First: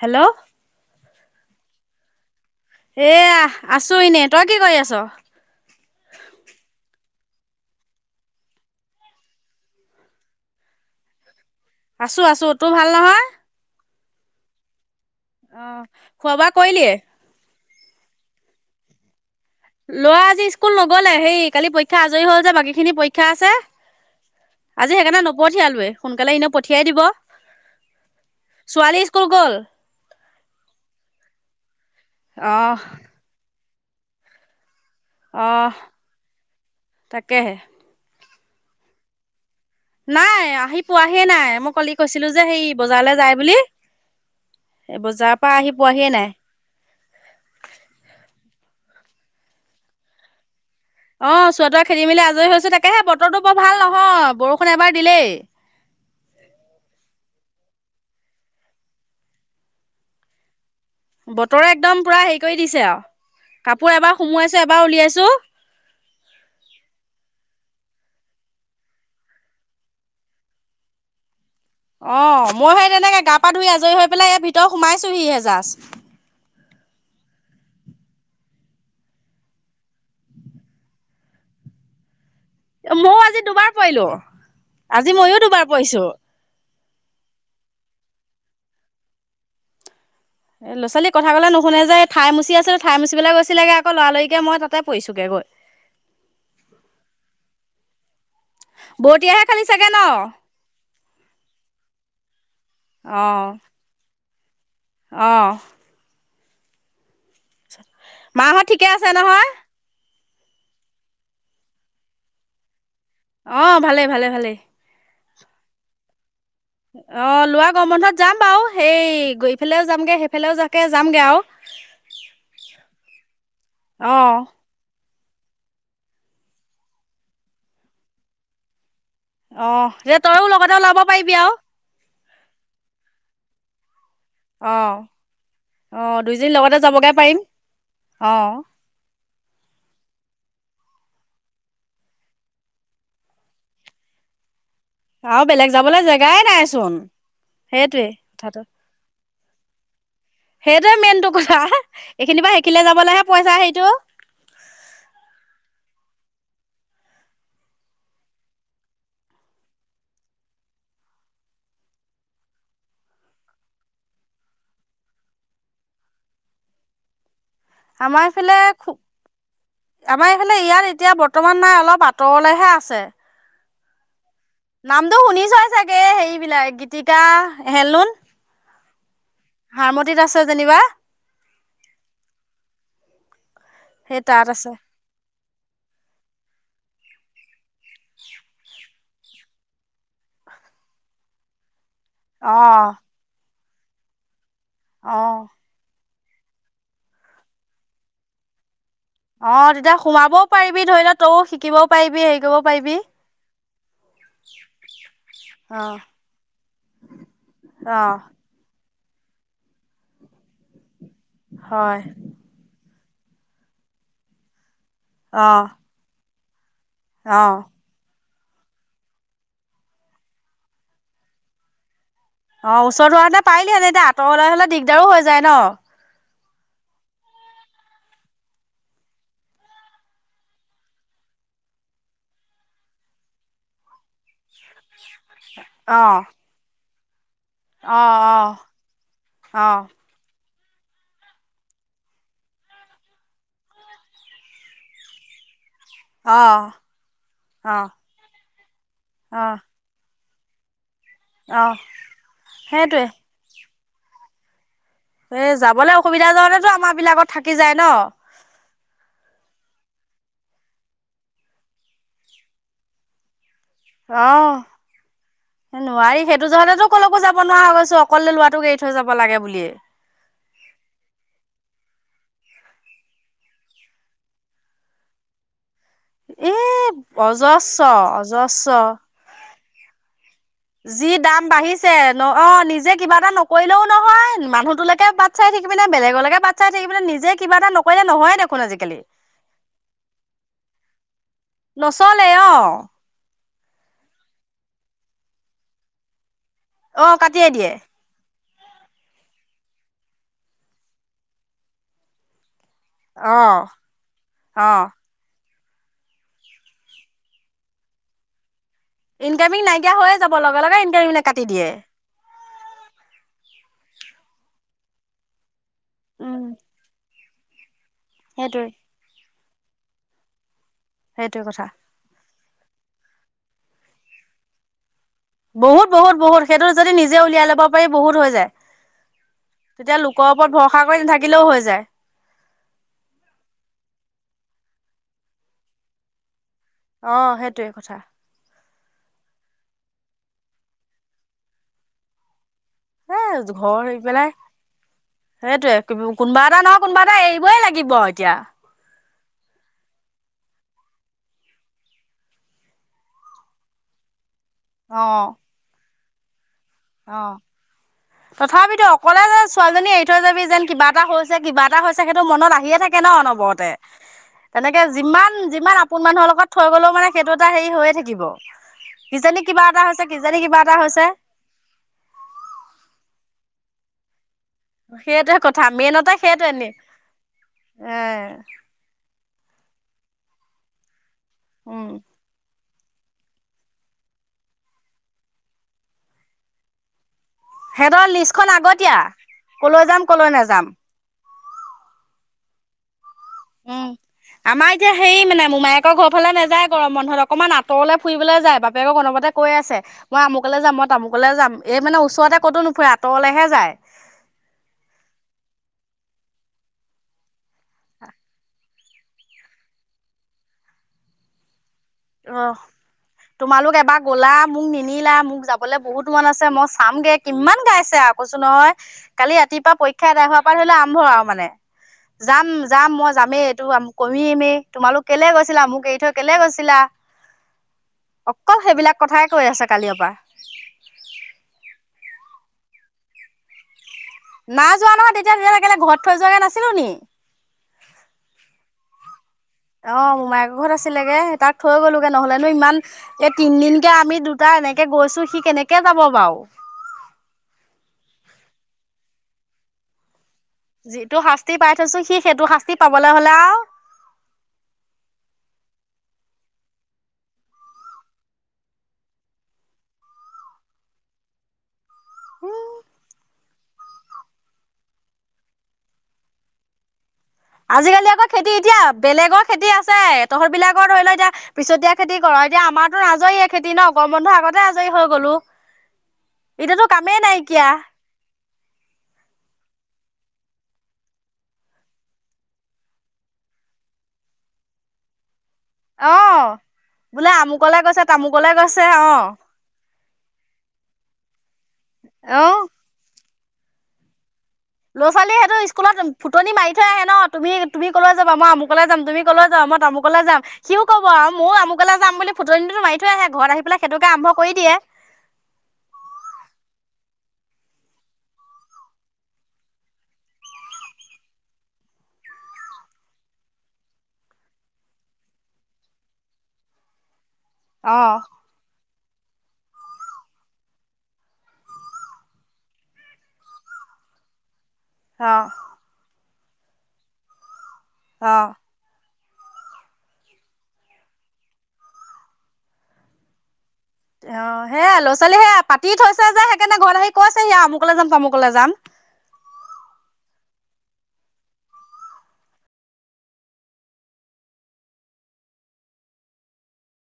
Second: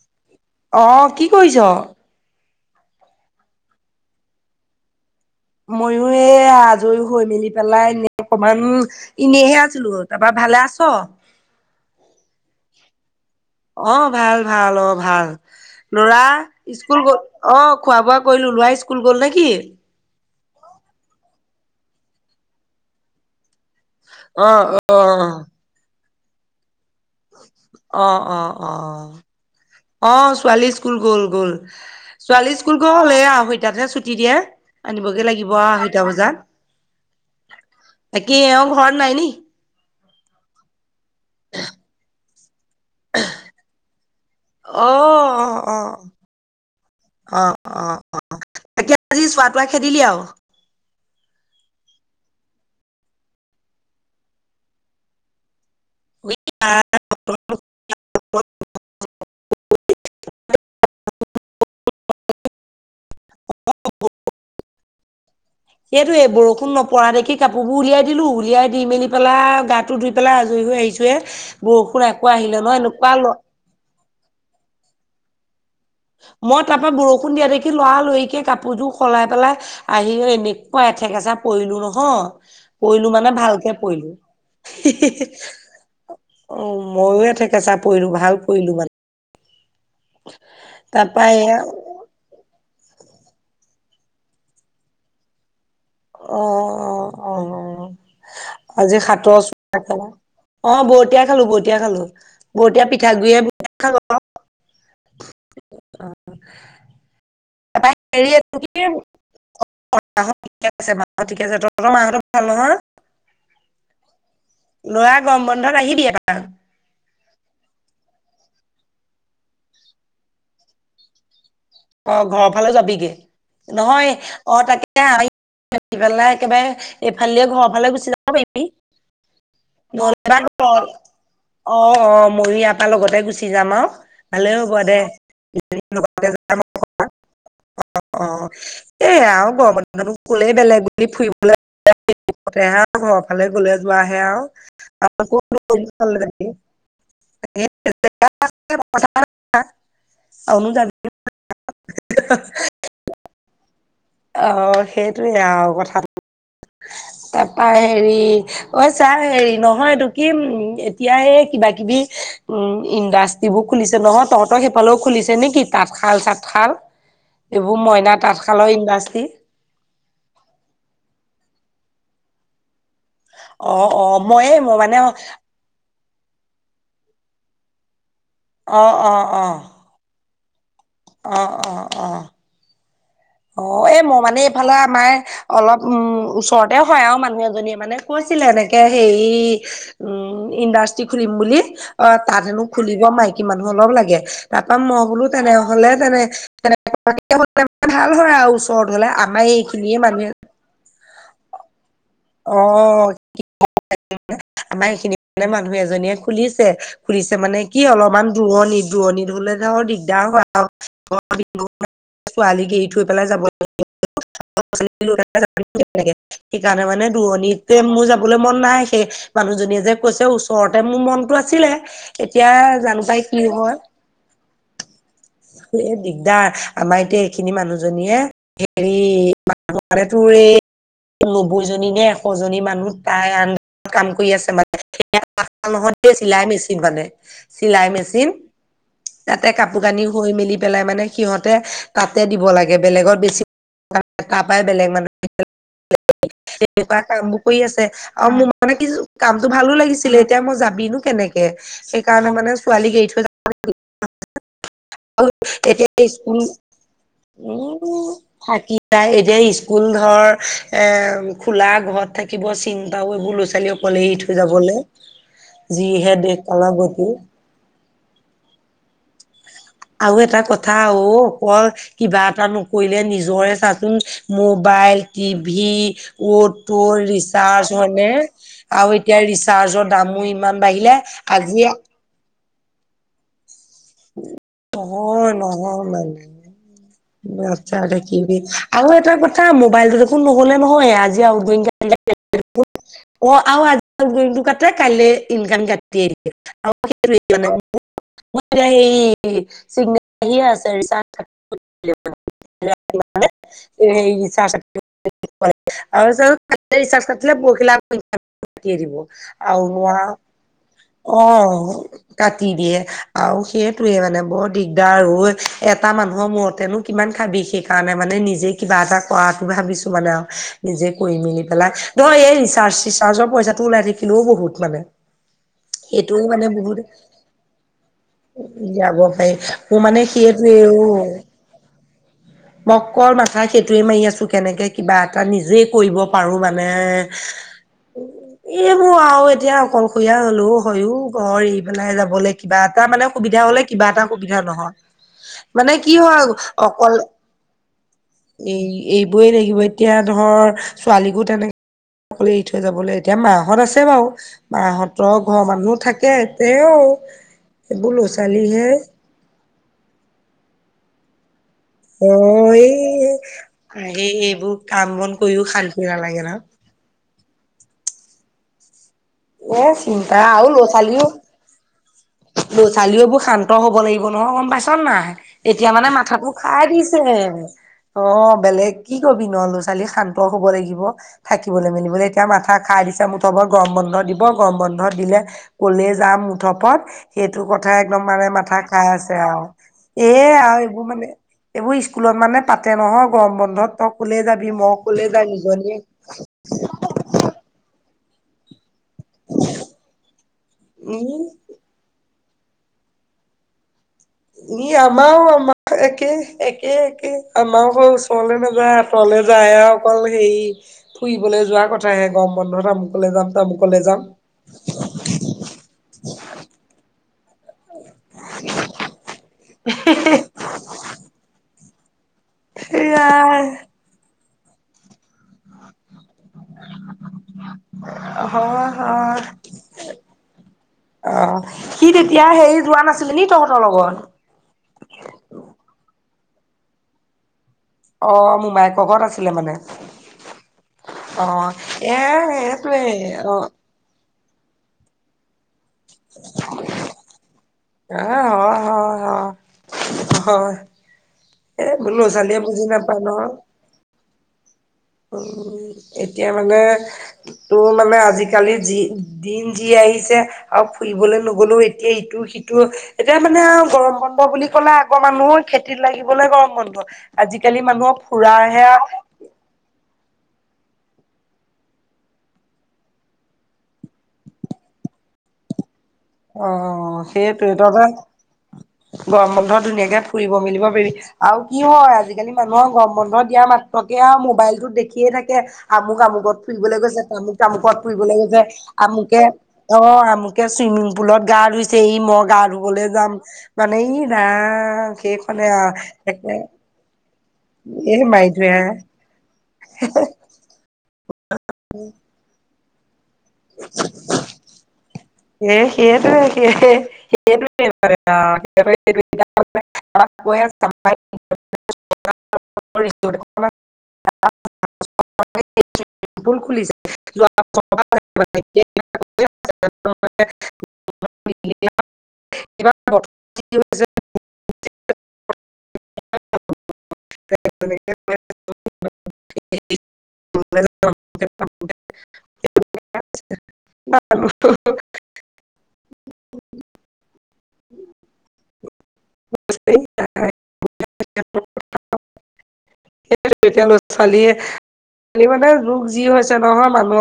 Hello আহ কি কৰিছ? [unintelligible] এয়া আছো এনে তই কি কৰি আছ? [unintelligible] ময়ো এ আজৰি হৈ মেলি পেলাই এনে অকমান এনেহে আছিলো তাৰপা [unintelligible] ভালে আছ আছো আছো তোৰ ভাল নহয় অ ভাল ভাল অ ভাল অ লৰা খোৱা বোৱা কৰিলিয়ে স্কুল গল অ খোৱা বোৱা কৰিলোঁ লৰা স্কুল গ'ল নে? লৰা আজি স্কুল নগলে সেই কালি পৰীক্ষা আজৰি হল যে বাকী খিনি পৰীক্ষা আছে। অ অ আজি অ সেইকাৰণে নপঠিয়ালোৱে সোনকালে এনেও পঠিয়াই দিব অ অ অ। ছোৱালী স্কুল গ'ল অ ছোৱালী স্কুল গ'ল গ'ল ছোৱালী স্কুল অহ গ'ল এয়া আ তাতহে ছুটি দিয়ে আনিবগে লাগিব অহ আঢৈটা বজাত তাকেহে কি এও ঘৰত নাই নি নাই আহি পোৱাহি নাই মই কলি কৈছিলো যে সেই বজাৰলৈ যায় বুলি অ বজাৰৰ অ পৰা আহি পোৱাহিয়েই নাই অ অ অ এতিয়া আজি চোৱা তোৱা খেদিলি আৰু অ চোৱাটোৰা খেদি মেলি আজৰি হৈছো তাকেহে বতৰটো বৰ ভাল নহয় বৰষুণ এবাৰ দিলেই [unintelligible] [inaudible] বতৰে একদম পুৰা হেৰি কৰি দিছে আৰু কাপোৰ এবাৰ সুমোৱাইছো এবাৰ উলিয়াইছো সেইতটো এই বৰষুণ নপৰা দেখি কাপোৰ বোৰ উলিয়াই দিলো উলিয়াই দি মেলি পেলাই গাটো ধুই পেলাই আজৰি লৈ আহিছোঁ হে অ মই সেই তেনেকে গা পা ধুই আজৰি হৈ পেলাই ইয়াত ভিতৰত সোমাইছোহিহে জাস্ত মই তাৰ পৰা বৰষুণ দিয়া দেখি লৰা লৰিকে কাপোৰযোৰ সলাই পেলাই আহি এনেকুৱা ঠেকাচা পৰিলো নহয়। পৰিলো ময়ো মানে আজি দুবাৰ ভালকে পৰিলো, আজি ময়ো দুবাৰ পৰিছো। পৰিলো। মইয়ো থেকেচা পৰিলো ভাল পৰিলো মানে। এ ল'ৰা ছোৱালী তাৰপা কথা ক'লে এয়া নুশুনে যে ঠাই মুচি আছিল ঠাই মুচি পেলাই গৈছিগে আকৌ লৰালৰিকে মই তাতে পৰিছোঁগে গৈ অ অ অ। আজি সাতৰ বৰতীয়াহে চ খালি চাগে ন? অ বতীয়া খালো বতিয়া খালো। বৰতীয়া অ', পিঠাগুৰিয়ে অ ত হেৰি কি মাঁৰ মাহঁত ঠিকে আছে নহয়? ঠিক আছে তহতৰ মাঁহতৰ ভাল নহয়। অ ভালে ভালে ভালে ল'ৰা গৰম বন্ধত আহিবি এবাৰ অ লোৱা গৰম বন্ধত যাম বাৰু সেই গৈ ফালেও যামগে সেইফালেও যাকে যামগে আৰু অ ঘৰৰ ফালেও যাবিগে নহয় অ তাকে একেবাৰে এফালে ঘৰ ফালেদি গুচি যাব পাৰিবি অ যে তইও লগতে ওলাব পাৰিবি আৰু অ ময়ো ইয়াৰ পা লগতে গুচি যাম আৰু ভালে হ'ব অ'। দে অ দুইজনী যাম লগতে যাবগে পাৰিম অ এই আৰু গৰম বন্ধ কলে বেলেগ বুলি ফুৰিবলৈ তেহে আৰু [unintelligible] ঘৰ ফালে গলে যোৱাহে আৰু আৰু ক'ত বেলেগ দূৰ যাবলৈ ফালে জেগাই যাবি। নাইচোন সেইটোৱেই কথাটো অনুজা [unintelligible] সেইটোৱে মেইনটো কথা এইখিনি পা সেইখিলে যাবলৈহে পইচা সেইটো অ সেইটোৱে আৰু কথা [inaudible] তাপা হেৰি অ চাহ হেৰি নহয়টো কি উম এতিয়া এই কিবা কিবি উম ইণ্ডাষ্ট্ৰ্ৰীবোৰ খুলিছে নহয় তহঁতৰ সেইফালেও খুলিছে নে কি তাঁত খাল চাত খাল। আমাৰ এইফালে খু আমাৰ এইফালে ইয়াত এতিয়া বৰ্তমান নাই। অলপ আঁতৰলেহে আছে। অ অ ময়ে মই মানে অ নামটো শুনিছই চাগে হেৰিবিলাক গীতিকা হেনলোম। অ অ অ। যেনিবা অ অ অ অ এই মোৰ সেই মানে তাত আছে এইফালে আমাৰ অলপ উম ওচৰতে হয় আৰু মানুহ এজনীয়ে মানে কৈছিলে এনেকে হেৰি উম ইণ্ডাষ্ট্ৰি খুলিম বুলি অ তাত অ হেনো খুলিব মাইকী মানুহ অলপ লাগে তাৰ পৰা মই অ বোলো তেনেহলে তেনে। তেনে ভাল হয় আৰু। ওচৰত হলে আমাৰ অ তেতিয়া এইখিনিয়ে মানুহে সোমাবও পাৰিবি ধৰি লও তই শিকিবও পাৰিবি হেৰি অ কৰিব পাৰিবি। আমাৰ এইখিনি মানে মানুহ অ এজনীয়ে খুলিছে খুলিছে মানে কি অ অলপমান দূৰনি দূৰণি ধলে ধ দিগদাৰ হয় আৰু বি হয় ছোৱালী কেই [unintelligible] থ পেলাই যাব ল সকাৰণে [unintelligible] [unintelligible] অ অ ৰহণী তে মই যাব। [unintelligible] কৰিবলৈ মন নাই সেই মানুহজনীয়ে যে কৈছে ওচৰতে মোৰ মনটো আছিলে। এতিয়া অ জানো ওচৰত হোৱা পাই হেঁতেন কি হয় পাৰিলিহেঁতেন এতিয়া আঁতৰলৈ হ'লে দিগদাৰো হৈ যায় ন অ এই দিগদাৰ। আমাৰ এতিয়া এইখিনি মানুহজনীয়ে হেৰি ম [unintelligible] নব্বৈ জনী নে এশ জনী মানুহ তাই আন্দাৰত কাম কৰি আছে মানে নহ দ [unintelligible] চিলাই মেচিন মানে। চিলাই অ মেচিন তাতে কাপোৰ অ কানি হৈ মেলি। পেলাই মানে সিহঁতে তাতে দিব লাগে বেলেগত বেছি তাৰপৰা বেলেগ মানুহে। অ সনেকুৱা কাম বোৰ কৰি অ আছে আৰু মোৰ মানে কি অ কামটো ভালো লাগিছিলে। এতিয়া মই যাবি নো কেনেকে অ সেইকাৰণে মানে ছোৱালী সেইটোৱে এৰি থৈ যাব। আৰু এই যাবলৈ এতিয়া অসুবিধা স্কুল জহতেতো আমাৰ বিলাকত থাকি যায় ন উ অ থাকিব এতিয়া স্কুল ধৰ এ খোলা ঘৰত থাকিব চিন্তা সৰু ল'ৰা ছোৱালী অকলে এৰি অ থৈ যাবলৈ যিহে নোৱাৰি দেশ সেইটো জহতে কালৰ তো গতি কলেকো যাব নোৱাৰা হৈছো অকলে লোৱাটো এৰি থৈ যাব লাগে বুলিয়ে আৰু এটা কথা অ ওপৰ কিবা এটা নকৰিলে নিজৰে চাচোন মোবাইল টিভি। এ টো ৰিচাৰ্জ অজস্ৰ মনেে অজস্ৰ আৰু এতিয়া ৰিচাৰ্জৰ দামো ইমান বাঢ়িলে যি দাম আজি বাঢ়িছে ন অ নিজে কিবা এটা নক কৰিলেও নহয় মানুহটোলৈকে বাট নহয় চাই নহয় থাকিমনে মানে বেলেগৰলৈকে বাট চাই থাকি পিনে নিজে কিবা এটা বাচ্ছাহঁতে নকৰিলে কি নহয় কি দেখ। আৰু এটা কথা মোবাইলটো দেখোন নহলে নহয় আজি নচলে অ জতে কাললে ইনকম কাটি। [unintelligible] অ কাটিয়ে দিয়ে য়া সেই চিগ্নে আছে। [unintelligible] [inaudible] অ এই চাস [unintelligible] চ অ হিচ পিল প [unintelligible] কাটি দিব ইনকামিং আৰু নাইকিয়া ৰ হৈয়ে যাব লগে লগে ইনকামিং অ কাটি দিয়ে কা দি দিয়ে আৰু সেইটোৱে মানে বৰ দিগদাৰ এটা মানুহৰ উম মূৰতেনো কিমান খাবি সেইকাৰণে মানে নিজে সেইটোৱে কিবা এটা কৰাটো ভাবিছো মানে আৰু নিজে কৰি সেইটোৱে মেলি কথা পেলাই নহয় এই ৰিচাৰ্জ চিচাৰ্জৰ পইচাটো ওলাই থাকিলেও বহুত মানে। বহুত বহুত বহুত সেইটো যদি নিজে উলিয়াই ল'ব পাৰি। বহুত হৈ যায় যাব পাৰ মোৰ তেতিয়া মানে সি লোকৰ ওপৰত এইটো ভৰসা কৰি নাথাকিলেও হৈ যায় মকল মাথা সেইটোয়ে মাৰি আছো কেনেকে কিবা এটা নিজে কৰিব পাৰো মান মানে অ সেইটোৱে কথা এইবোৰ আৰু এতিয়া অকলশৰীয়া হলো হয়ো ঘৰ ই পেলাই যাবলে কিবা এটা মানে এ সুবিধা হলে ঘৰ কিবা এৰি এটা পেলাই সুবিধা নহয়। মানে সেইটোৱে কি হয় কোনোবা এটা নহয় অকল কোনোবা এটা এৰিবই লাগিব এতিয়া এই এইবোৰেই লাগিব এতিয়া ত ধৰ ছোৱালীকো তেনেকে অকলে এৰি থৈ যাবলৈ এতিয়া মাহত আছে বাৰু। অ মাহঁতৰ ঘৰৰ মানুহ থাকে তেও অ এইবোৰ ল'ৰা- ছোৱালীহে ছোৱালীজনি এৰি থৈ যাবি যেন কিবা এটা হৈছ কিবা এটা হৈছে অ সেইটো মনত এই আহিয়ে থাকে ন অনৰবতে। আহি এইবোৰ তেনেকে কাম বন যিমান কৰিও যিমান শান্তি আপোন নালাগে মানুহৰ নহয় লগত থৈ গলেও মানে সেইটো এটা হেৰি হৈয়ে থাকিব। কিজানী এ কিবা এটা হৈছে চিন্তা কিজানী আৰু কিবা ল'ৰা এটা হৈছে। ছোৱালীও ল'ৰা -ছোৱালীবোৰ শান্ত হ'ব লাগিব নহয়। পাইছনে নাই, সেইটোৱে কথা এতিয়া মানে মেইনতে মাথাটো সেইটোৱে খাই নি দিছে। এ অ বেলেগ কি কবি নু ল'ৰা- ছোৱালী শান্ত হ'ব লাগিব। থাকিবলৈ উম মেলিবলৈ এতিয়া মাথা খাই দিছে মুঠৰ ওপৰত গৰম বন্ধ দিব গৰম বন্ধ দিলে কলে যাম মুঠৰ ওপৰত সেইটো কথা একদম সিহঁতৰ মানে লিষ্টখন মাথা খাই আগতীয়া আছে আৰু কলৈ যাম এ কলৈ আৰু নাযাম এইবোৰ মানে এইবোৰ স্কুলত মানে পাতে নহওক উম, আমাৰ এতিয়া হেৰি যাই মানে নিজনীয়ে মোমায়েকৰ ঘৰ ফালে নাযায় গৰম বন্ধত অকনমান আঁতৰলে ফুৰিবলৈ যায় বাপেকক অনৰবতে কৈ আছে। মই আমুকলে যাম মই উম তামুকলে যাম এই মানে ওচৰতে ক'তো নুফুৰে আঁতৰলেহে যায়। ই আমাৰো আমাৰ একে একে একে আমাৰো ঘৰ ওচৰলে নাযায় আঁতৰল যায় অকল হেৰি ফুৰিবলৈ যোৱা কথাহে গৰম অ বন্ধত আমুকলে যাম তোমালোক তামুকলে এবাৰ যাম। গলা মোক নিনিলা মোক যাবলৈ বহুত মন আছে মই চামগে। কিমান গাইছে আৰু কৈচোন নহয়। কালি ৰাতিপৰা পৰীক্ষা এদাই হোৱাৰ পৰা ধৰি লোৱা আৰম্ভ আৰু মানে। যাম যাম মই সেয়াই যামেই এইটো কৰিমেই তোমালোক কেলে গৈছিলা মোক এৰি থৈ কেলে গৈছিলা। অকল হয় সেইবিলাক কথাই কৈ আছে কালিয়ৰ পৰা। অঁ সি তেতিয়া সেৰি যোৱা নাছিলে নি তহঁতৰ লগত? না যোৱা নহয় তেতিয়া তেতিয়ালে খেলে ঘৰত থৈ যোৱাকে নাছিলো নি। অঁ মোমায়েকৰ ঘৰত আছে। অ মোমায়েকৰ ঘৰত আছিলেগে। অ তাক থৈ এ গলোগে নহলেনো ইমান সেইটোৱে এই অ তিনদিনকে আমি দু তা এনেকে গৈছো সি কেনেকে যাব বাৰু। অঁ অঁ। হয় যিটো শাস্তি এ পাই এইবোৰ থৈছো ল'ৰা সি -ছোৱালীয়ে সেইটো বুজি শাস্তি নাপায় ন। পাবলৈ হ'লে আৰু উম এতিয়া মানে তোৰ মানে আজিকালি যি দিন যি আহিছে আৰু ফুৰিবলৈ নগলেও এ তিয়া ইটো সিটো এতিয়া মানে আৰু গৰম বন্ধ বুলি কলে আগৰ মানুহ খেতিত লাগিবলৈ গৰম বন্ধ। আজিকালি মানুহৰ আজিকালি আকৌ খেতি ফুৰাহে এতিয়া বেলেগৰ খেতি আ ছে, তহঁত বিলাকৰ ধৰি লও এতিয়া পিছতীয়া খেতি কৰ। এতিয়া আমাৰতো আজৰিয়ে খেতি ন গৰম বন্ধুৰ আগতে আজৰি হৈ গলো। এতিয়াতো অ', কামেই সেইটোৱে নাইকিয়া। তহঁতৰ গৰম বন্ধ ধুনীয়াকে ফুৰিব মেলিব পাৰিবি আৰু কি হয় আজিকালি মানুহক গৰম বন্ধ দিয়া মাত্ৰকে- এয়া মোবাইলটোত দেখিয়ে থাকে- আমুক অ আমুকত ফুৰিবলৈ গৈছে বোলে তামুক আমুকলে তামুকত ফুৰিবলৈ তামুকলে গৈছে অ আমুকে অ আ মুকে চুইমিং পুলত গা ধুইছে সি। এই মই গা অ ধুবলৈ যাম মানে ই ৰাম। ল'ৰা ছোৱালীয়ে সেইখনে আও সেইটো স্কুলত তাকে ফুটনি মাৰি থৈ আহে ন। তুমি তুমি এই কলৈ মাৰি যাবা মই ধৰে আও আমুকলে যাম তুমি কলৈ যাবা মই তামুকলৈ যাম সিও ক'ব মইও আমুকলৈ যাম বুলি ফুটনিটো মাৰি থৈ আহে ঘৰত আহি পেলাই সেইটোকে আৰম্ভ দিয়ে। সেই সেইটো সেই সেইটোৱেই মানে আও [unintelligible] [unintelligible] [unintelligible] [unintelligible] খুলি অ [unintelligible] [unintelligible] [unintelligible] অহ অ [unintelligible] [unintelligible] অ সেয়া ল'ৰা ছোৱালী সেয়া পাতি থৈছে যে সেইকাৰণে ঘৰত আহি কৈ ছে সি আ আমুকলে যাম তামুকলে যাম [unintelligible] সেই এতিয়া ল ছোৱালীয়ে ছোৱালী মানে যোগ যি হৈছে নহয় মানুহ